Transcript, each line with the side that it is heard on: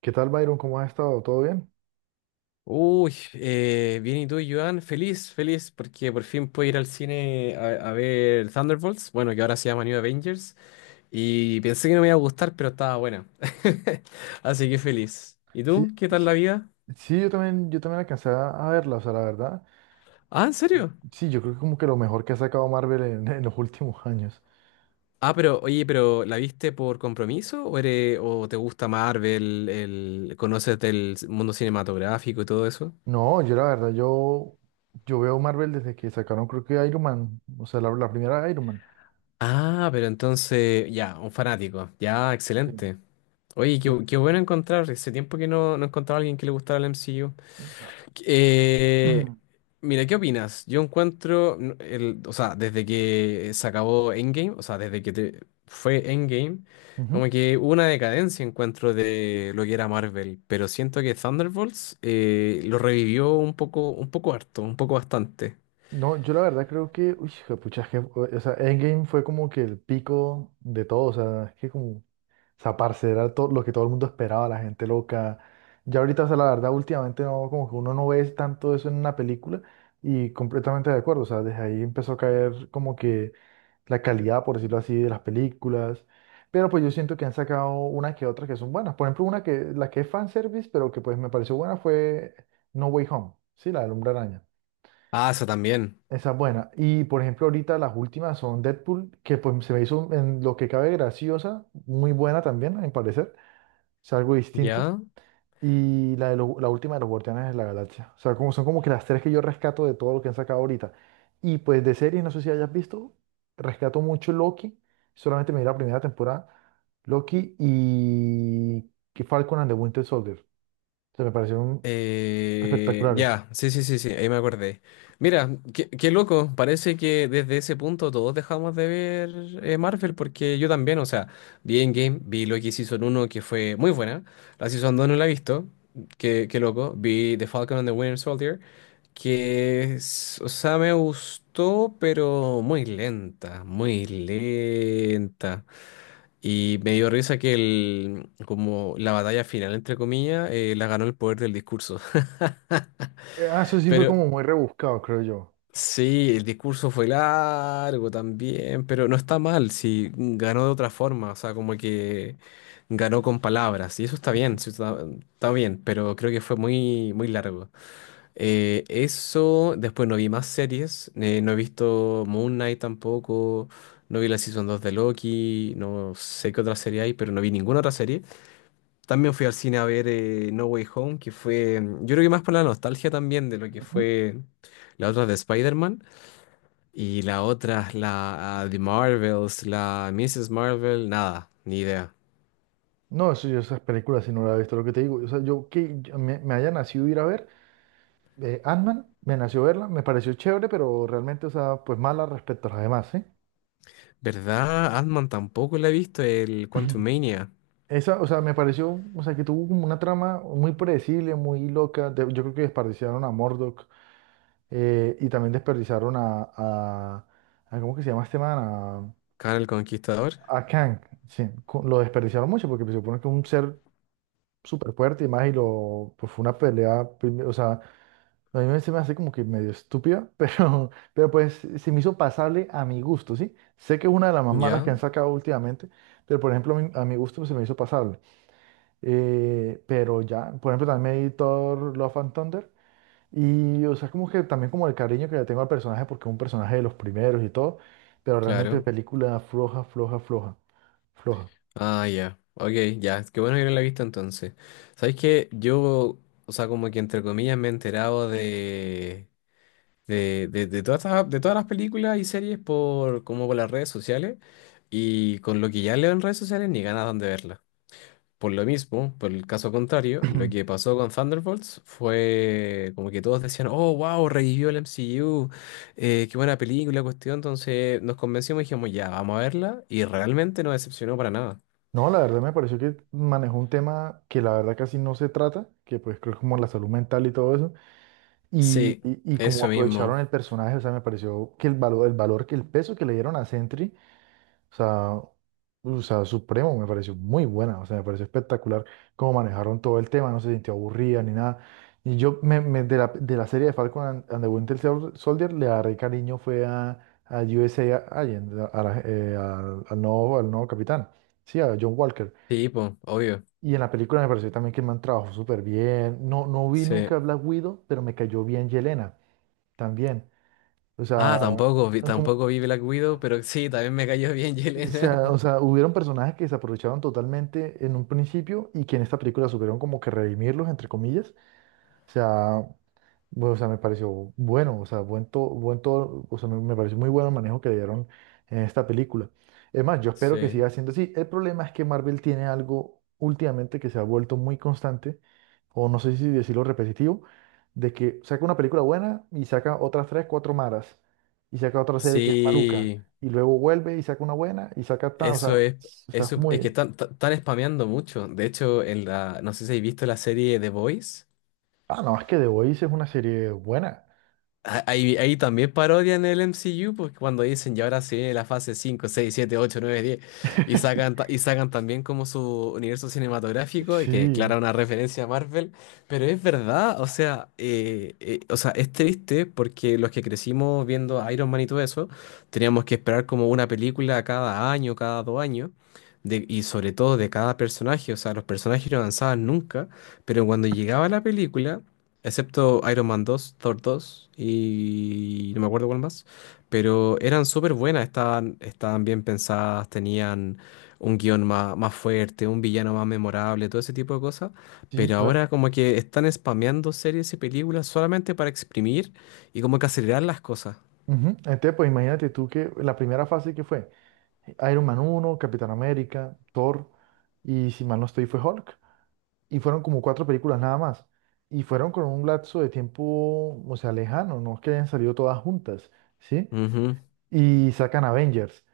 right: ¿Qué tal, Byron? ¿Cómo has estado? ¿Todo bien?
left: Uy, bien, ¿y tú, Joan? Feliz, feliz, porque por fin puedo ir al cine a ver Thunderbolts, bueno, que ahora se llama New Avengers, y pensé que no me iba a gustar, pero estaba buena. Así que feliz. ¿Y
right: Sí,
left: tú? ¿Qué tal la
right: sí,
left: vida?
right: sí, yo también alcancé a verla, o sea, la verdad.
left: Ah, ¿en serio?
right: Sí, yo creo que como que lo mejor que ha sacado Marvel en los últimos años.
left: Ah, pero, oye, pero ¿la viste por compromiso o, o te gusta Marvel, conoces del mundo cinematográfico y todo eso?
right: No, yo la verdad, yo veo Marvel desde que sacaron, creo que Iron Man, o sea, la primera Iron Man.
left: Ah, pero entonces, ya, un fanático, ya,
right: Sí.
left: excelente. Oye,
right: Sí.
left: qué bueno encontrar. Hace tiempo que no encontraba a alguien que le gustara el MCU. Eh, Mira, ¿qué opinas? Yo encuentro, o sea, desde que se acabó Endgame, o sea, desde que fue Endgame,
right: Ujú.
left: como que hubo una decadencia, encuentro, de lo que era Marvel. Pero siento que Thunderbolts lo revivió un poco harto, un poco bastante.
right: No, yo la verdad creo que, uy, pucha, es que, o sea, Endgame fue como que el pico de todo, o sea, es que o sea, parce, era todo lo que todo el mundo esperaba, la gente loca. Ya ahorita, o sea, la verdad, últimamente no, como que uno no ve tanto eso en una película y completamente de acuerdo. O sea, desde ahí empezó a caer como que la calidad, por decirlo así, de las películas. Pero pues yo siento que han sacado una que otra que son buenas. Por ejemplo, una la que es fanservice, pero que pues me pareció buena fue No Way Home, sí, la del Hombre Araña.
left: Ah, eso también.
right: Esa es buena. Y, por ejemplo, ahorita las últimas son Deadpool, que pues se me hizo en lo que cabe graciosa, muy buena también, a mi parecer. O sea, algo distinto.
left: ¿Ya?
right: Y la última de los Guardianes de la Galaxia. O sea, como, son como que las tres que yo rescato de todo lo que han sacado ahorita. Y pues de series, no sé si hayas visto, rescato mucho Loki. Solamente me vi la primera temporada. Loki y que Falcon and the Winter Soldier. O sea, me parecieron espectaculares.
left: Ya, sí, sí, sí, sí, ahí me acordé. Mira, qué loco, parece que desde ese punto todos dejamos de ver Marvel, porque yo también, o sea, vi Endgame, vi Loki Season 1 que fue muy buena, la Season 2 no la he visto. Qué loco, vi The Falcon and the Winter Soldier, o sea, me gustó, pero muy lenta, muy lenta. Y me dio risa que como la batalla final, entre comillas, la ganó el poder del discurso.
right: Eso sí fue
left: Pero
right: como muy rebuscado, creo yo.
left: sí, el discurso fue largo también, pero no está mal, si ganó de otra forma, o sea, como que ganó con palabras, y eso está bien, sí, está bien, pero creo que fue muy, muy largo. Eso, después no vi más series, no he visto Moon Knight tampoco, no vi la Season 2 de Loki, no sé qué otra serie hay, pero no vi ninguna otra serie. También fui al cine a ver No Way Home, que fue, yo creo que más por la nostalgia también de lo que
right: Ujú.
left: fue la otra de Spider-Man y la otra, la de Marvels, la Mrs. Marvel, nada, ni idea.
right: No, eso yo esas películas si no las he visto, lo que te digo. O sea, yo que yo- me haya nacido ir a ver. Ant-Man, me nació verla, me pareció chévere, pero realmente, o sea, pues mala respecto a las demás, ¿sí?
left: ¿Verdad? Ant-Man tampoco la he visto, el Quantumania,
right: Esa, o sea, me pareció, o sea, que tuvo como una trama muy predecible, muy loca. Yo creo que desperdiciaron a Murdoch y también desperdiciaron a ¿cómo que se llama este man?
left: Khan el Conquistador.
right: A Kang, sí. Lo desperdiciaron mucho porque se supone que es un ser súper fuerte y más y lo, pues fue una pelea, o sea, a mí se me hace como que medio estúpida, pero pues se me hizo pasable a mi gusto, ¿sí? Sé que es una de las más malas que
left: Ya,
right: han sacado últimamente, pero por ejemplo a mi gusto se me hizo pasable. Pero ya, por ejemplo también me vi Thor Love and Thunder y o sea como que también como el cariño que le tengo al personaje porque es un personaje de los primeros y todo, pero realmente
left: claro.
right: película floja, floja, floja, floja.
left: Ah, ya. Ok, ya, qué bueno que no la he visto entonces. ¿Sabes qué? Yo, o sea, como que entre comillas me he enterado de... de todas las películas y series por como por las redes sociales, y con lo que ya leo en redes sociales ni ganas dan de verla. Por lo mismo, por el caso contrario, lo que pasó con Thunderbolts fue como que todos decían, oh, wow, revivió el MCU, qué buena película, cuestión. Entonces nos convencimos y dijimos, ya, vamos a verla y realmente no decepcionó para nada.
right: No, la verdad me pareció que manejó un tema que la verdad casi no se trata, que pues creo que como la salud mental y todo eso. Y,
left: Sí,
right: y, y como
left: eso
right: aprovecharon
left: mismo.
right: el personaje, o sea, me pareció que el valor, que el peso que le dieron a Sentry, o sea, o sea, supremo, me pareció muy buena, o sea, me pareció espectacular cómo manejaron todo el tema, no se sintió aburrida ni nada. Y de de la serie de Falcon and the Soldier, le agarré cariño fue a USA Agent, al al nuevo capitán, sí, a John Walker.
left: Sí, po, obvio.
right: Y en la película me pareció también que el man trabajó súper bien. No, no vi
left: Sí.
right: nunca Black Widow, pero me cayó bien Yelena también. O sea,
left: Ah, tampoco vi,
right: ah, como,
left: tampoco vi Black Widow, pero sí, también me cayó bien Yelena.
right: o sea, hubieron personajes que se aprovecharon totalmente en un principio y que en esta película supieron como que redimirlos, entre comillas. O sea, bueno, o sea, me pareció bueno, o sea, buen todo, o sea, me pareció muy bueno el manejo que le dieron en esta película. Es más, yo espero que
left: Sí.
right: siga siendo así. El problema es que Marvel tiene algo últimamente que se ha vuelto muy constante, o no sé si decirlo repetitivo, de que saca una película buena y saca otras tres, cuatro malas, y saca otra serie que es maluca,
left: Sí,
right: y luego vuelve y saca una buena y saca tal, o
left: eso
right: sea,
left: es,
right: está
left: eso es que
right: muy...
left: están spameando mucho. De hecho, no sé si habéis visto la serie The Boys.
right: Ah, no, es que The Voice es una serie buena.
left: Ah, ahí también parodian el MCU, porque cuando dicen, y ahora sí viene la fase 5 6 7 8 9 10 y sacan, y sacan también como su universo cinematográfico, y que es
right: Sí,
left: clara una referencia a Marvel, pero es verdad, o sea, es triste porque los que crecimos viendo Iron Man y todo eso, teníamos que esperar como una película cada año, cada 2 años, y sobre todo de cada personaje, o sea, los personajes no avanzaban nunca, pero cuando llegaba la película. Excepto Iron Man 2, Thor 2 y no me acuerdo cuál más. Pero eran súper buenas, estaban bien pensadas, tenían un guión más, más fuerte, un villano más memorable, todo ese tipo de cosas.
right: sí,
left: Pero
right: claro.
left: ahora como que están spameando series y películas solamente para exprimir y como que acelerar las cosas.
right: Ujú. Entonces, pues imagínate tú que la primera fase que fue Iron Man uno, Capitán América, Thor y si mal no estoy fue Hulk. Y fueron como cuatro películas nada más. Y fueron con un lapso de tiempo, o sea, lejano, no es que hayan salido todas juntas, ¿sí?
left: Ujú,
right: Y sacan Avengers.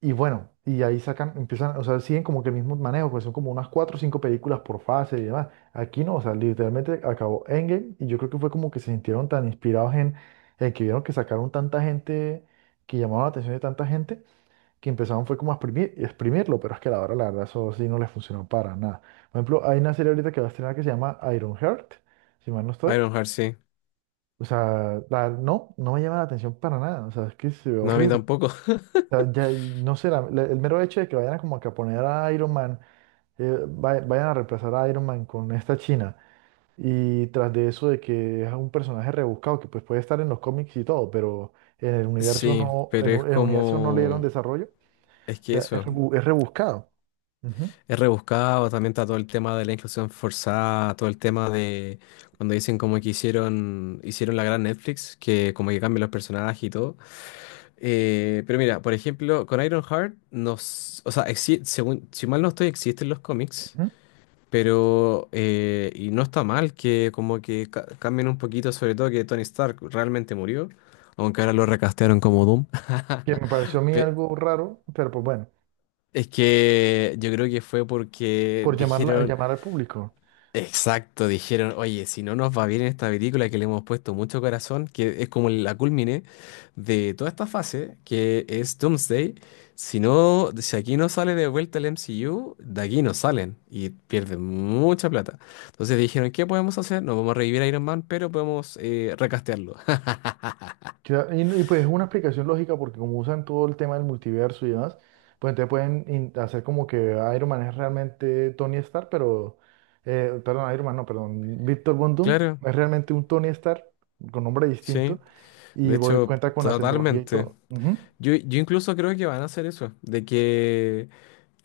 right: Y bueno, y ahí sacan, empiezan, o sea, siguen como que el mismo manejo, pues son como unas cuatro o cinco películas por fase y demás. Aquí no, o sea, literalmente acabó Endgame y yo creo que fue como que se sintieron tan inspirados en que vieron que sacaron tanta gente, que llamaron la atención de tanta gente, que empezaron fue como a exprimir, exprimirlo, pero es que a la hora, la verdad, eso sí no les funcionó para nada. Por ejemplo, hay una serie ahorita que va a estrenar que se llama Ironheart si mal no estoy.
left: Ironheart, sí.
right: O sea, no, no me llama la atención para nada, o sea, es que se ve
left: No, a mí
right: horrible
left: tampoco.
right: sea, ya, no sé, el mero hecho de que vayan a como que a poner a Iron Man, vayan a reemplazar a Iron Man con esta China, y tras de eso de que es un personaje rebuscado que pues puede estar en los cómics y todo, pero en el universo
left: Sí,
right: no,
left: pero es
right: en el universo no le dieron
left: como...
right: desarrollo,
left: Es
right: o
left: que
right: sea, es,
left: eso.
right: es rebuscado. Ujú,
left: Es rebuscado, también está todo el tema de la inclusión forzada, todo el tema de cuando dicen como que hicieron la gran Netflix, que como que cambian los personajes y todo. Pero mira, por ejemplo, con Ironheart, o sea, según, si mal no estoy, existen los cómics,
right: ujú.
left: pero y no está mal que como que cambien un poquito, sobre todo que Tony Stark realmente murió, aunque ahora lo recastearon como Doom.
right: Que me pareció a mí
left: Pe-
right: algo raro, pero pues bueno,
left: Es que yo creo que fue porque
right: por
left: dijeron...
right: llamar al público.
left: Exacto, dijeron, oye, si no nos va bien en esta película que le hemos puesto mucho corazón, que es como la culmine de toda esta fase, que es Doomsday, si no, si aquí no sale de vuelta el MCU, de aquí no salen y pierden mucha plata. Entonces dijeron, ¿qué podemos hacer? No vamos a revivir a Iron Man, pero podemos recastearlo.
right: Y pues es una explicación lógica porque como usan todo el tema del multiverso y demás, pues entonces pueden hacer como que Iron Man es realmente Tony Stark, pero, perdón, Iron Man, no, perdón, Víctor Von Doom
left: Claro,
right: es realmente un Tony Stark con nombre
left: sí,
right: distinto
left: de
right: y voy,
left: hecho,
right: cuenta con la tecnología y
left: totalmente.
right: todo. Ujú,
left: Yo incluso creo que van a hacer eso, de que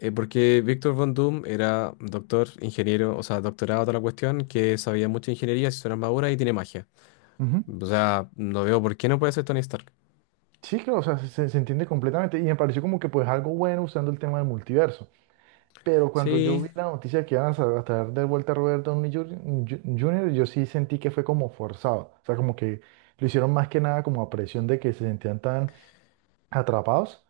left: Porque Víctor Von Doom era doctor, ingeniero, o sea, doctorado toda la cuestión, que sabía mucha ingeniería, se hizo una armadura y tiene magia.
right: ujú.
left: O sea, no veo por qué no puede ser Tony Stark.
right: Sí, claro, o sea, se entiende completamente y me pareció como que pues algo bueno usando el tema del multiverso. Pero cuando yo
left: Sí,
right: vi la noticia que iban a traer de vuelta a Robert Downey Junior junior, yo sí sentí que fue como forzado. O sea, como que lo hicieron más que nada como a presión de que se sentían tan atrapados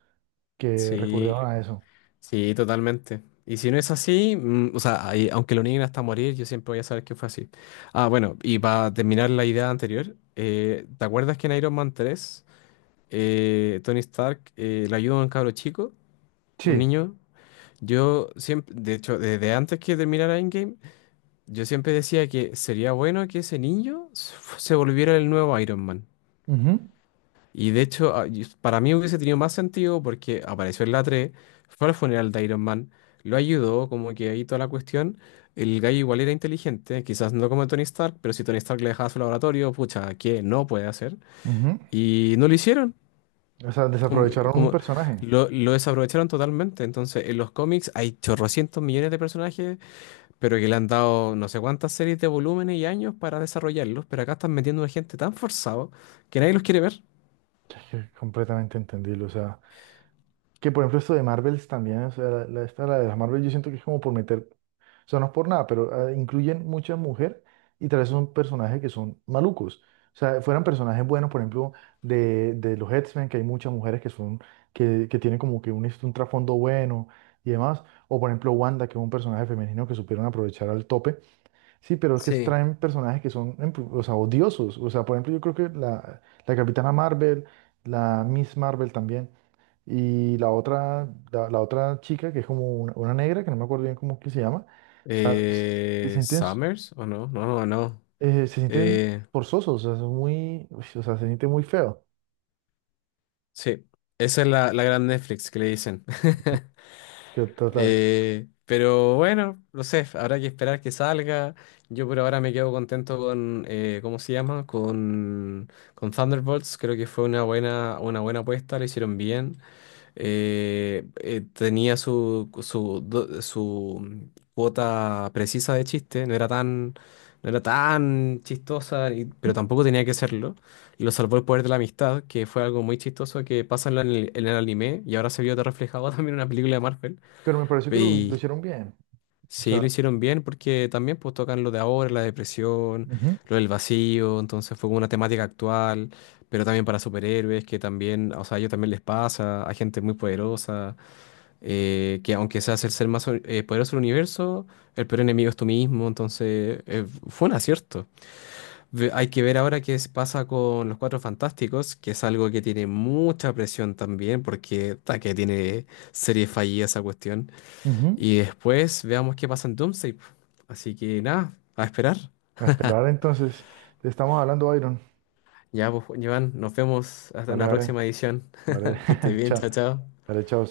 right: que
left: sí,
right: recurrieron a eso.
left: sí, totalmente. Y si no es así, o sea, ahí, aunque lo nieguen hasta morir, yo siempre voy a saber que fue así. Ah, bueno, y para terminar la idea anterior, ¿te acuerdas que en Iron Man 3 Tony Stark le ayuda a un cabro chico, un
right: Sí.
left: niño? Yo siempre, de hecho, desde antes que terminara Endgame, yo siempre decía que sería bueno que ese niño se volviera el nuevo Iron Man.
right: Ujú,
left: Y de hecho, para mí hubiese tenido más sentido porque apareció en la tres, fue al funeral de Iron Man, lo ayudó, como que ahí toda la cuestión. El gallo igual era inteligente, quizás no como Tony Stark, pero si Tony Stark le dejaba su laboratorio, pucha, ¿qué no puede hacer?
right: ujú.
left: Y no lo hicieron.
right: O sea,
left: Como,
right: desaprovecharon un
left: como
right: personaje.
left: lo desaprovecharon totalmente. Entonces, en los cómics hay chorrocientos millones de personajes, pero que le han dado no sé cuántas series de volúmenes y años para desarrollarlos, pero acá están metiendo una gente tan forzado que nadie los quiere ver.
right: Es que completamente entendible. O sea, que por ejemplo esto de Marvels también, o sea, esta, la de las Marvel, yo siento que es como por meter. O sea, no es por nada, pero incluyen muchas mujeres y tal vez son personajes que son malucos. O sea, fueran personajes buenos, por ejemplo, de los X-Men, que hay muchas mujeres que son, que tienen como que un, un trasfondo bueno y demás. O por ejemplo, Wanda, que es un personaje femenino que supieron aprovechar al tope. Sí, pero es que
left: Sí.
right: traen personajes que son, em, o sea, odiosos. O sea, por ejemplo, yo creo que la Capitana Marvel, la Miss Marvel también. Y la otra, la otra chica, que es como una negra, que no me acuerdo bien cómo es que se llama, o sea, se, se sienten,
left: ¿Summers? ¿O no? No, no, no.
right: se sienten
left: Eh,
right: forzosos, o sea, son muy, uy, o sea, se siente muy feo,
left: sí, esa es la gran Netflix que le dicen.
right: ujú. Que total.
left: Pero bueno, no sé, habrá que esperar que salga. Yo por ahora me quedo contento con, ¿cómo se llama? Con Thunderbolts. Creo que fue una buena apuesta, lo hicieron bien. Tenía su cuota precisa de chiste, no era tan chistosa, pero
right: Ujú.
left: tampoco tenía que serlo. Lo salvó el poder de la amistad, que fue algo muy chistoso que pasa en el anime y ahora se vio reflejado también en una película de Marvel.
right: Pero me pareció que lo
left: Y
right: hicieron bien, o
left: sí, lo
right: sea,
left: hicieron bien porque también pues, tocan lo de ahora, la depresión,
right: ujú,
left: lo del vacío, entonces fue como una temática actual. Pero también para superhéroes, que también, o sea, a ellos también les pasa, a gente muy poderosa que aunque seas el ser más poderoso del universo, el peor enemigo es tú mismo, entonces fue un acierto. Hay que ver ahora qué pasa con los Cuatro Fantásticos, que es algo que tiene mucha presión también, porque que tiene serie fallida esa cuestión.
right: ujú.
left: Y después veamos qué pasa en Doomsday, po. Así que nada, a esperar.
right: A esperar entonces, te estamos hablando, Byron.
left: Ya, pues, Joan, nos vemos hasta
right: Vale,
left: una
right: vale,
left: próxima edición.
right: vale,
left: Que estés bien,
right: chao,
left: chao, chao.
right: vale, chao.